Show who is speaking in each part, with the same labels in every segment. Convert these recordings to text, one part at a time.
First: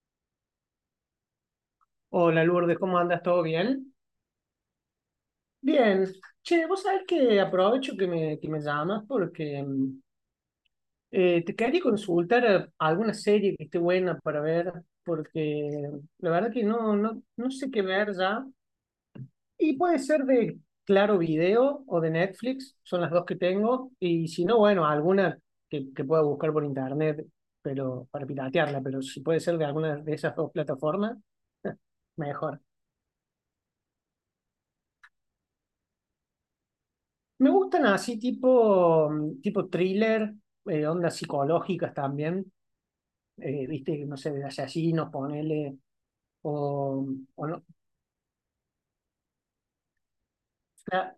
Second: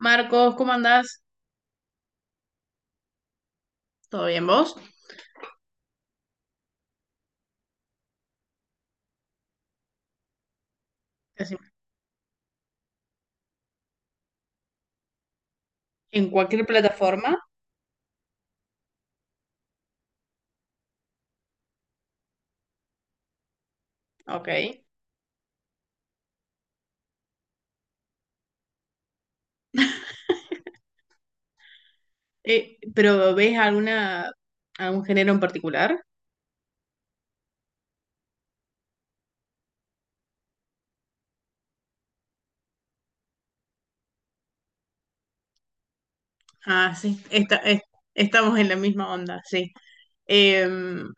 Speaker 1: Marcos, ¿cómo andás?
Speaker 2: Hola Lourdes, ¿cómo andas? ¿Todo bien?
Speaker 1: ¿Todo bien vos?
Speaker 2: Bien. Che, vos sabés que aprovecho que que me llamas porque te
Speaker 1: Decime.
Speaker 2: quería consultar alguna serie que esté buena para ver, porque
Speaker 1: En
Speaker 2: la verdad que
Speaker 1: cualquier plataforma,
Speaker 2: no sé qué ver ya. Y puede ser de Claro Video o de Netflix, son las dos que tengo. Y si
Speaker 1: ok.
Speaker 2: no, bueno, alguna que pueda buscar por internet pero para piratearla, pero si puede ser de alguna de esas dos plataformas, mejor.
Speaker 1: ¿Pero ves alguna, algún género en particular?
Speaker 2: Me gustan así tipo, tipo thriller, ondas psicológicas también, viste, no sé, de asesinos, ponele,
Speaker 1: Ah,
Speaker 2: o,
Speaker 1: sí,
Speaker 2: o no,
Speaker 1: estamos en la misma onda, sí. Em,
Speaker 2: la-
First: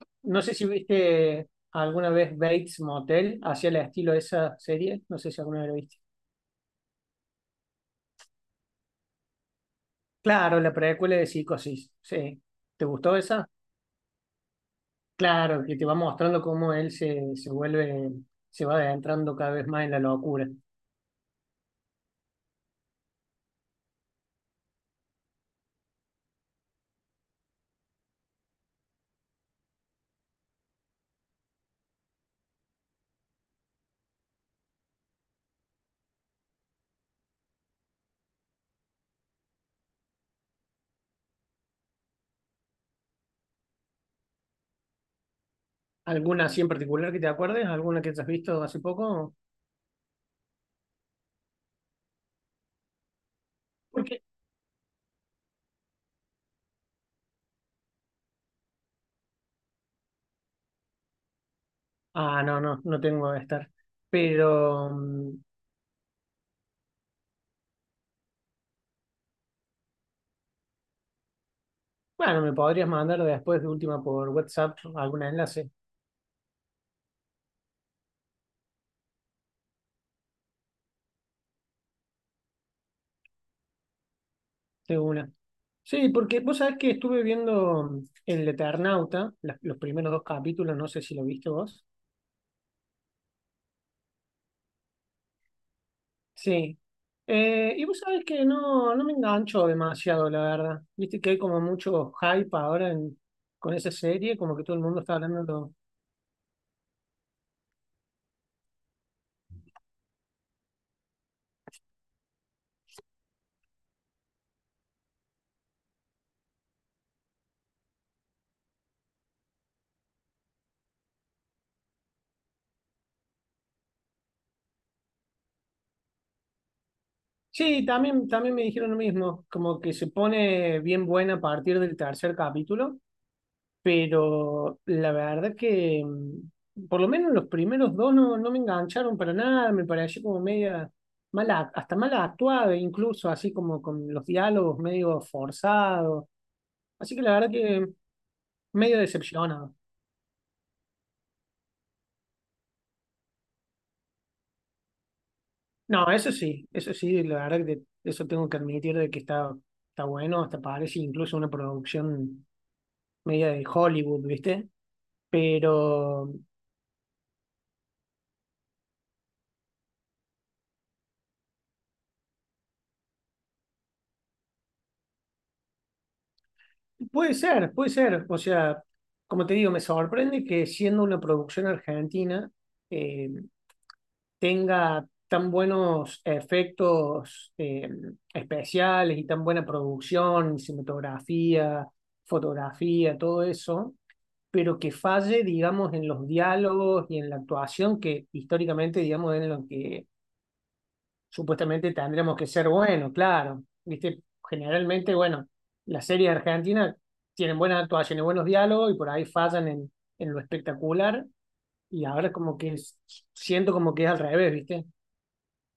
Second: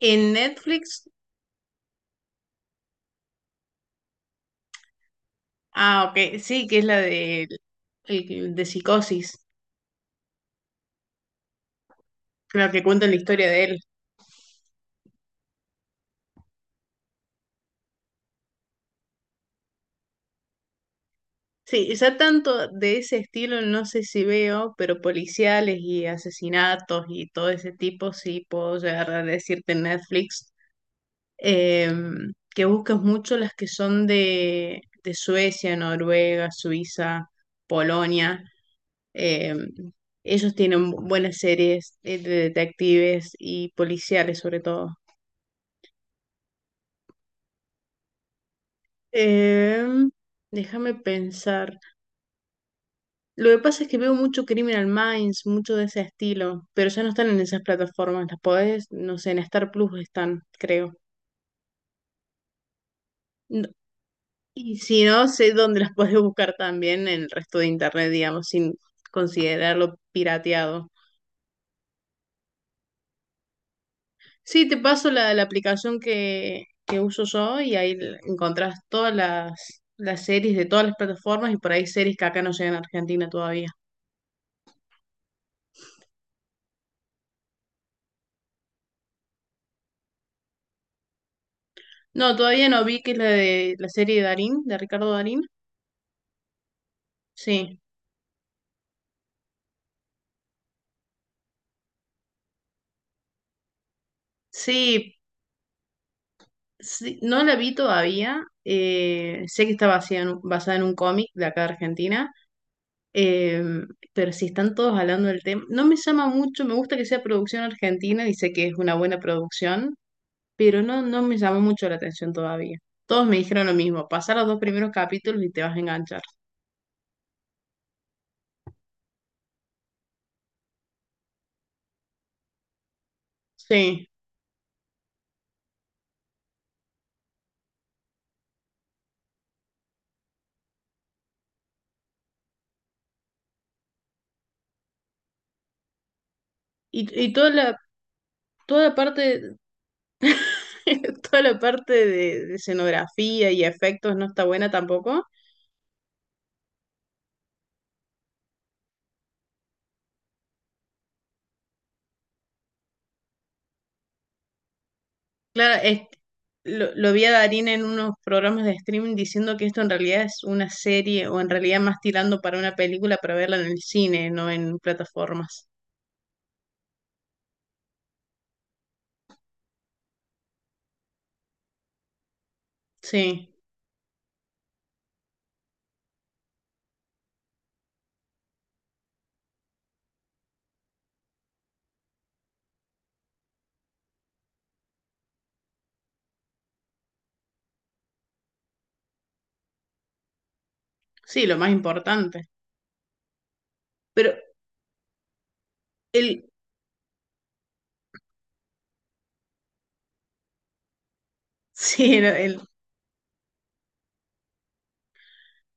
Speaker 1: en
Speaker 2: no sé si
Speaker 1: Netflix,
Speaker 2: viste alguna vez Bates Motel, hacia el estilo de esa serie, no sé si alguna vez lo viste.
Speaker 1: ah, ok, sí, que es la de, de Psicosis,
Speaker 2: Claro, la precuela de Psicosis, sí.
Speaker 1: la que
Speaker 2: ¿Te
Speaker 1: cuenta la
Speaker 2: gustó
Speaker 1: historia
Speaker 2: esa?
Speaker 1: de él.
Speaker 2: Claro, que te va mostrando cómo él se vuelve, se va adentrando cada vez más en la locura.
Speaker 1: Sí, ya tanto de ese estilo no sé si veo, pero policiales y asesinatos y todo ese tipo sí puedo llegar a decirte en Netflix. eh, que busques mucho las que son de Suecia, Noruega, Suiza, Polonia. eh, Ellos tienen buenas series de detectives y policiales sobre todo.
Speaker 2: ¿Alguna así en particular que te acuerdes? ¿Alguna que te has visto hace poco?
Speaker 1: Em, Déjame pensar. Lo que pasa es que veo mucho Criminal Minds, mucho de ese estilo, pero ya no están en esas plataformas. Las podés, no sé, en Star Plus están, creo.
Speaker 2: Ah, no tengo estar,
Speaker 1: Y
Speaker 2: pero
Speaker 1: si no, sé dónde las puedes buscar también en el resto de internet, digamos, sin considerarlo pirateado.
Speaker 2: bueno, me podrías mandar después de última por
Speaker 1: Sí, te
Speaker 2: WhatsApp
Speaker 1: paso
Speaker 2: algún
Speaker 1: la, la
Speaker 2: enlace
Speaker 1: aplicación que uso yo y ahí encontrás todas las series de todas las plataformas y por ahí series que acá no llegan a Argentina todavía.
Speaker 2: de una. Sí, porque vos sabés que estuve viendo El Eternauta, los primeros dos capítulos, no sé si lo viste vos.
Speaker 1: No, todavía no vi que es la de la serie de Darín, de Ricardo Darín.
Speaker 2: Sí.
Speaker 1: Sí,
Speaker 2: Y vos sabés que no me engancho demasiado, la verdad. Viste que hay como mucho hype con esa serie, como que todo el mundo está
Speaker 1: sí,
Speaker 2: hablando.
Speaker 1: sí, no la vi todavía. Sé que está basada en, basada en un cómic de acá de Argentina. Em, pero si están todos hablando del tema, no me llama mucho, me gusta que sea producción argentina y sé que es una buena producción, pero no, no me llama mucho la atención todavía. Todos me dijeron lo mismo, pasá los dos primeros capítulos y te vas a enganchar.
Speaker 2: Sí, también me dijeron lo mismo, como que se pone bien buena a partir del tercer capítulo.
Speaker 1: Sí,
Speaker 2: Pero la verdad que por lo menos los primeros dos no me engancharon para nada, me pareció como media mala, hasta mala actuada, incluso así como con los diálogos medio forzados. Así que
Speaker 1: y
Speaker 2: la verdad que
Speaker 1: toda la
Speaker 2: medio
Speaker 1: parte,
Speaker 2: decepcionado.
Speaker 1: toda la parte de escenografía y efectos no está buena tampoco.
Speaker 2: No, eso sí, la verdad que eso tengo que admitir de que está bueno, hasta parece incluso una producción media de Hollywood, ¿viste?
Speaker 1: Claro,
Speaker 2: Pero
Speaker 1: lo vi a Darín en unos programas de streaming diciendo que esto en realidad es una serie o en realidad más tirando para una película para verla en el cine, no en plataformas.
Speaker 2: puede ser, puede ser. O sea, como te digo, me sorprende que siendo una producción argentina eh,
Speaker 1: Sí,
Speaker 2: tenga tan buenos efectos especiales y tan buena producción, cinematografía, fotografía, todo eso, pero que falle, digamos, en los diálogos y en la actuación que históricamente, digamos, es en lo que
Speaker 1: sí, lo más
Speaker 2: supuestamente tendremos
Speaker 1: importante.
Speaker 2: que ser buenos, claro. Viste,
Speaker 1: Pero
Speaker 2: generalmente, bueno, las series
Speaker 1: el,
Speaker 2: argentinas tienen buenas actuaciones, buenos diálogos y por ahí fallan en lo espectacular. Y
Speaker 1: sí,
Speaker 2: ahora como que siento como que es al revés, ¿viste?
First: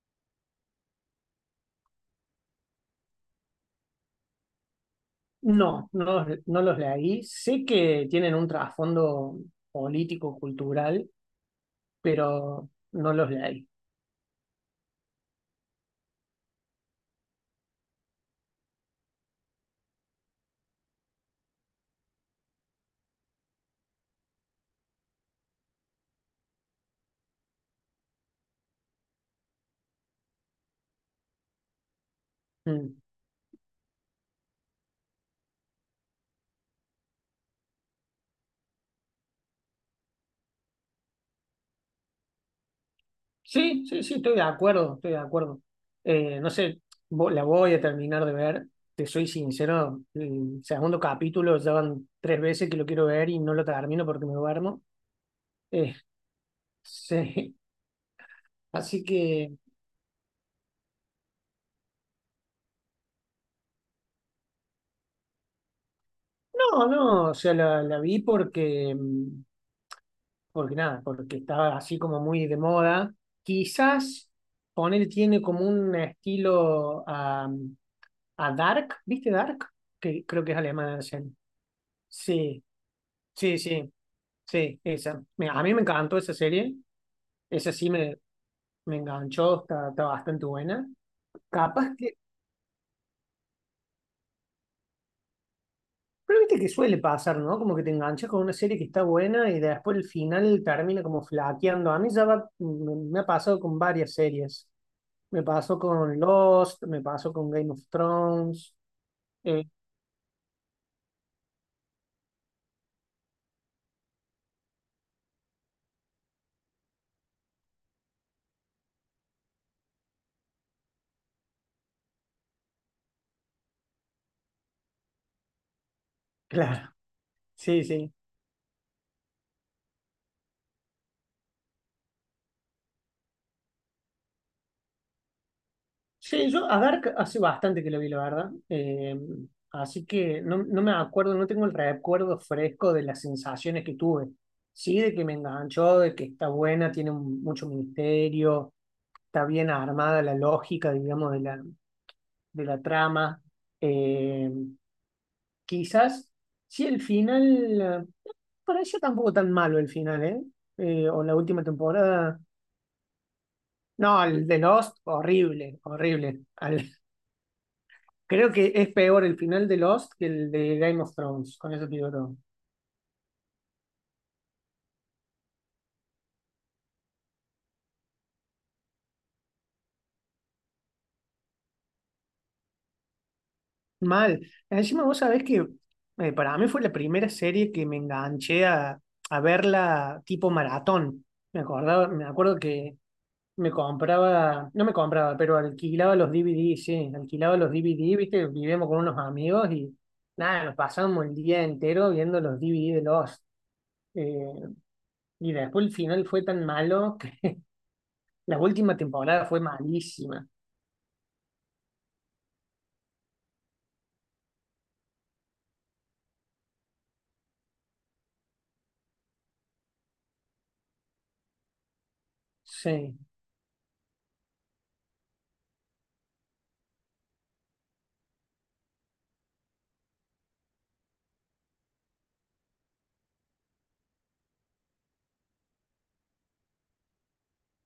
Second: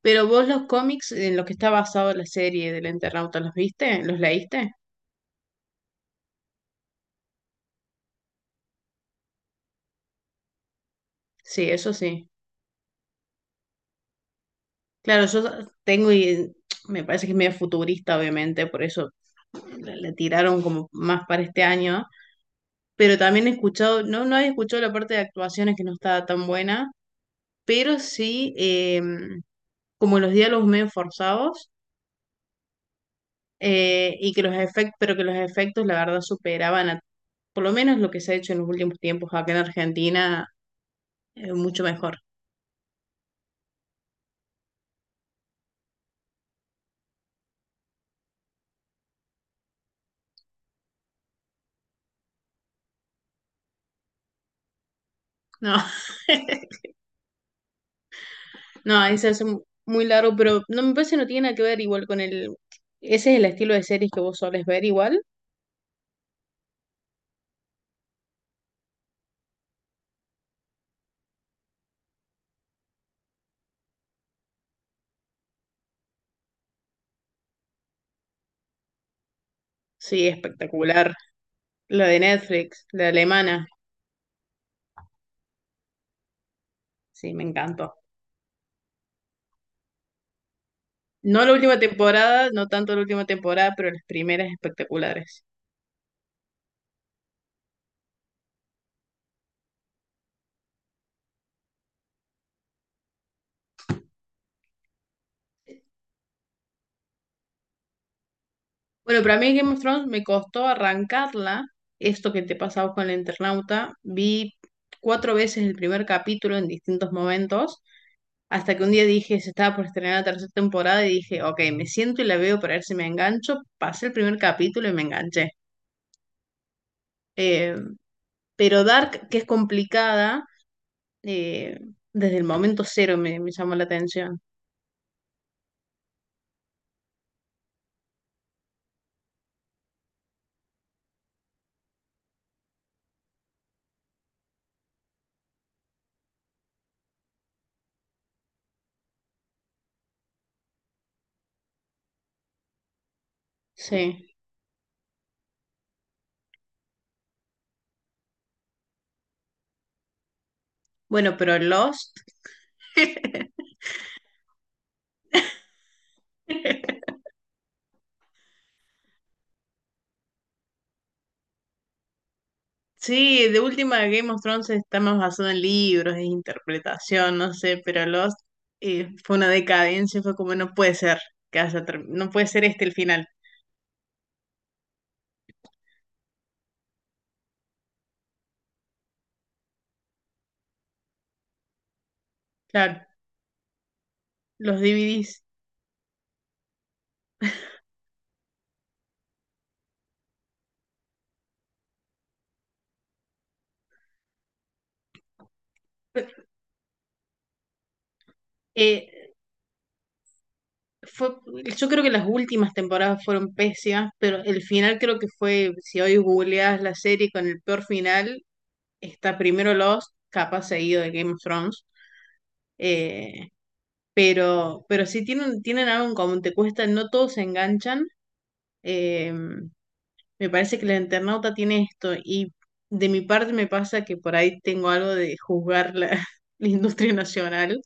Speaker 1: pero vos los cómics en los que está basado la serie del Eternauta, ¿los viste? ¿Los leíste?
Speaker 2: No, no, no los leí. Sé que tienen un trasfondo político, cultural,
Speaker 1: Sí, eso sí.
Speaker 2: pero no los leí.
Speaker 1: Claro, yo tengo y me parece que es medio futurista, obviamente, por eso la, la tiraron como más para este año, pero también he escuchado, no, no he escuchado la parte de actuaciones que no estaba tan buena, pero sí como los diálogos medio forzados
Speaker 2: Mm.
Speaker 1: y que los efectos, pero que los efectos la verdad superaban a, por lo menos lo que se ha hecho en los últimos tiempos acá en Argentina, mucho mejor.
Speaker 2: Sí, sí, sí, estoy de acuerdo, estoy de acuerdo. No sé, la voy a terminar de ver, te soy sincero, el segundo capítulo ya van tres veces que lo quiero ver y no lo termino porque me duermo.
Speaker 1: No,
Speaker 2: Eh, sí,
Speaker 1: no,
Speaker 2: así
Speaker 1: ahí se hace
Speaker 2: que,
Speaker 1: muy largo, pero no me parece que no tiene nada que ver igual con el... Ese es el estilo de series que vos solés ver igual.
Speaker 2: no, no, o sea, la vi porque, porque nada, porque estaba así como muy de moda. Quizás poner tiene como un estilo a Dark, ¿viste Dark? Que
Speaker 1: Sí,
Speaker 2: creo que es alemana, la
Speaker 1: espectacular.
Speaker 2: serie.
Speaker 1: La de
Speaker 2: Sí,
Speaker 1: Netflix, la
Speaker 2: sí,
Speaker 1: alemana.
Speaker 2: sí, esa. Mira, a mí me encantó esa serie.
Speaker 1: Sí, me
Speaker 2: Esa
Speaker 1: encantó.
Speaker 2: me enganchó, está bastante buena.
Speaker 1: No la última
Speaker 2: Capaz que,
Speaker 1: temporada, no tanto la última temporada, pero las primeras espectaculares.
Speaker 2: pero viste que suele pasar, ¿no? Como que te enganchas con una serie que está buena y después el final termina como flaqueando. A mí me ha pasado con varias series. Me pasó con Lost, me pasó con Game of Thrones.
Speaker 1: Bueno, para mí
Speaker 2: Eh,
Speaker 1: Game of Thrones me costó arrancarla. Esto que te pasaba con el internauta, vi 4 veces el primer capítulo en distintos momentos, hasta que un día dije, se estaba por estrenar la tercera temporada y dije, ok, me siento y la veo para ver si me engancho. Pasé el primer capítulo y me enganché.
Speaker 2: claro,
Speaker 1: Eh,
Speaker 2: sí, sí.
Speaker 1: pero Dark, que es complicada, eh, desde el momento cero me, me llamó la atención.
Speaker 2: Sí, yo a Dark hace bastante que lo vi, la verdad. Así que no, no me acuerdo, no tengo el recuerdo fresco de las sensaciones que tuve. Sí, de que me enganchó, de que está buena, tiene mucho misterio, está bien armada la lógica, digamos, de la trama.
Speaker 1: Sí.
Speaker 2: Eh, quizás, sí, el final, parecía tampoco tan malo el final, ¿eh? O
Speaker 1: Bueno,
Speaker 2: la
Speaker 1: pero
Speaker 2: última
Speaker 1: Lost.
Speaker 2: temporada. No, el de Lost, horrible, horrible. Al- Creo que es peor el final de Lost que el de Game of Thrones, con eso te digo todo.
Speaker 1: Sí, de última Game of Thrones está más basado en libros, en interpretación, no sé, pero Lost fue una decadencia, fue como no puede ser que haya no puede ser este el final.
Speaker 2: Mal. Encima vos sabés que para mí fue la primera serie que me enganché a verla tipo maratón. Me acordaba, me acuerdo que
Speaker 1: Claro,
Speaker 2: me compraba,
Speaker 1: los
Speaker 2: no me compraba,
Speaker 1: DVDs.
Speaker 2: pero alquilaba los DVDs, sí, alquilaba los DVDs, viste, vivíamos con unos amigos y nada, nos pasamos el día entero viendo los DVDs de Lost. Eh, y después el final fue tan malo que la última
Speaker 1: eh,
Speaker 2: temporada fue malísima.
Speaker 1: Fue, yo creo que las últimas temporadas fueron pésimas, pero el final creo que fue, si hoy googleas la serie con el peor final, está primero Lost, capaz seguido de Game of Thrones.
Speaker 2: Sí,
Speaker 1: eh, pero sí tienen, tienen algo en común, te cuesta, no todos se enganchan. eh, Me parece que el internauta tiene esto y de mi parte me pasa que por ahí tengo algo de juzgar la, la industria nacional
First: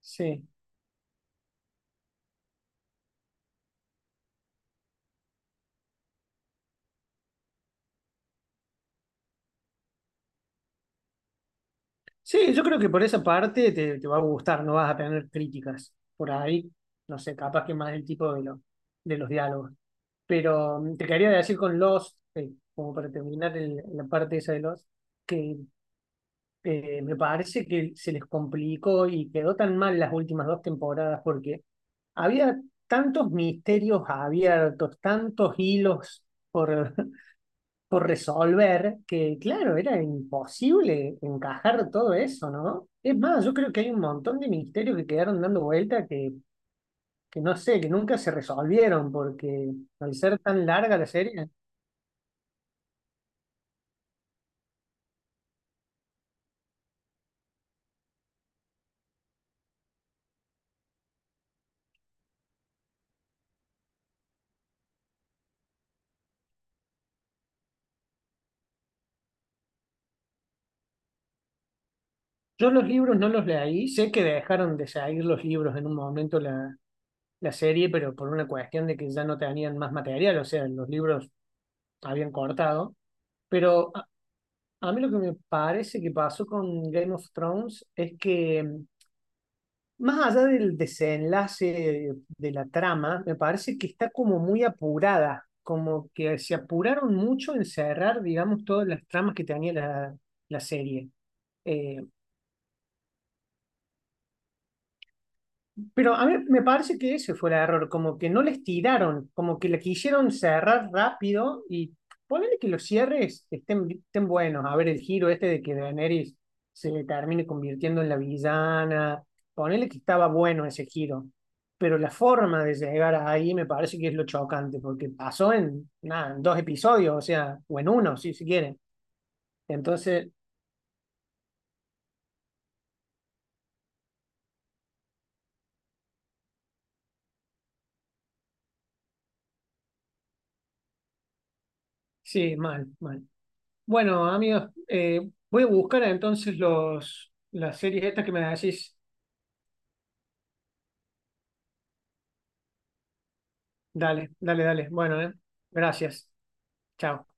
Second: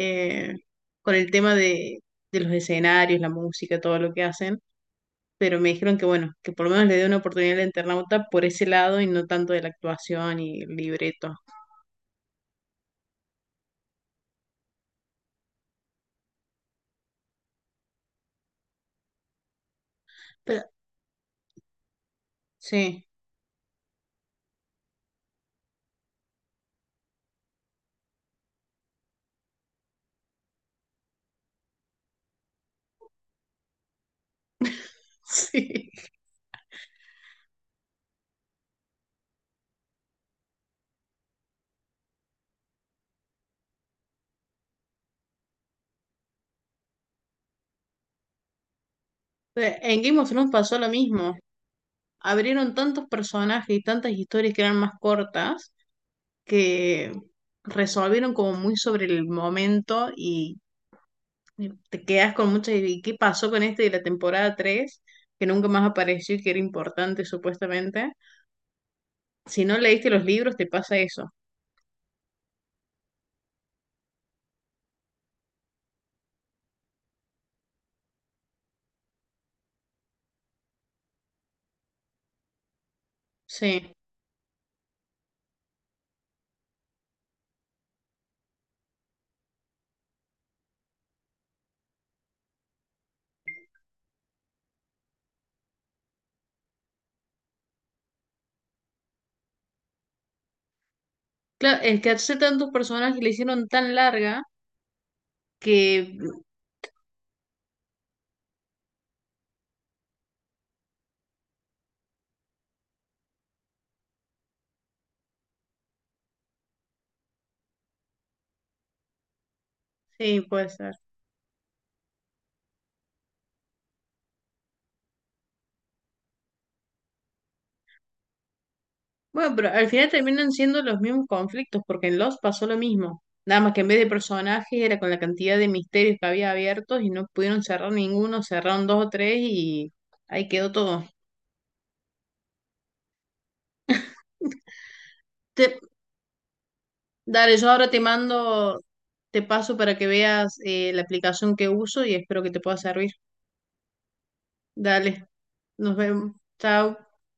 Speaker 2: sí.
Speaker 1: con el tema de los escenarios, la música, todo lo que hacen, pero me dijeron que bueno, que por lo menos le dé una oportunidad al internauta por ese lado y no tanto de la actuación y el libreto.
Speaker 2: Sí, yo creo que por esa parte te va a gustar, no vas a tener críticas por ahí. No sé, capaz que más el tipo de, de los diálogos.
Speaker 1: Pero,
Speaker 2: Pero te quería decir con Lost, como
Speaker 1: sí,
Speaker 2: para terminar la parte esa de Lost, que me parece que se les complicó y quedó tan mal las últimas dos temporadas porque había tantos misterios abiertos, tantos
Speaker 1: sí.
Speaker 2: hilos por, por resolver, que claro, era imposible encajar todo eso, ¿no? Es más, yo creo que hay un montón de misterios que quedaron dando vuelta que no sé, que nunca se resolvieron, porque
Speaker 1: En
Speaker 2: al
Speaker 1: Game of
Speaker 2: ser
Speaker 1: Thrones
Speaker 2: tan
Speaker 1: pasó lo
Speaker 2: larga la
Speaker 1: mismo.
Speaker 2: serie,
Speaker 1: Abrieron tantos personajes y tantas historias que eran más cortas que resolvieron como muy sobre el momento y te quedas con muchas ideas. ¿Y qué pasó con este de la temporada 3 que nunca más apareció y que era importante supuestamente? Si no leíste los libros, te pasa eso.
Speaker 2: yo los libros no los leí, sé que dejaron de salir los libros en un momento la serie, pero por una cuestión de que ya no tenían más material, o sea, los libros habían cortado, pero...
Speaker 1: Sí.
Speaker 2: A, a mí lo que me parece que pasó con Game of Thrones es que más allá del desenlace de la trama, me parece que está como muy apurada, como que se apuraron mucho en cerrar, digamos, todas las tramas que tenía la serie.
Speaker 1: Claro,
Speaker 2: Eh,
Speaker 1: es que hace tantos personajes le hicieron tan larga que
Speaker 2: Pero a mí me parece que ese fue el error, como que no les tiraron, como que le quisieron cerrar rápido y ponele que los cierres estén buenos. A ver, el giro este de que Daenerys se termine convirtiendo en la villana, ponele que estaba
Speaker 1: sí,
Speaker 2: bueno
Speaker 1: pues
Speaker 2: ese giro. Pero la forma de llegar ahí me parece que es lo chocante, porque pasó en, nada, en dos episodios, o sea, o en uno, si se quiere.
Speaker 1: bueno, pero al final
Speaker 2: Entonces,
Speaker 1: terminan siendo los mismos conflictos, porque en Lost pasó lo mismo. Nada más que en vez de personajes era con la cantidad de misterios que había abiertos y no pudieron cerrar ninguno, cerraron dos o tres y ahí quedó todo.
Speaker 2: sí, mal, mal. Bueno, amigos, voy a
Speaker 1: Te,
Speaker 2: buscar entonces los,
Speaker 1: dale, yo
Speaker 2: las
Speaker 1: ahora te
Speaker 2: series estas que me
Speaker 1: mando,
Speaker 2: decís.
Speaker 1: te paso para que veas la aplicación que uso y espero que te pueda servir.
Speaker 2: Dale, dale, dale. Bueno,
Speaker 1: Dale, nos
Speaker 2: gracias.
Speaker 1: vemos. Chao.
Speaker 2: Chao.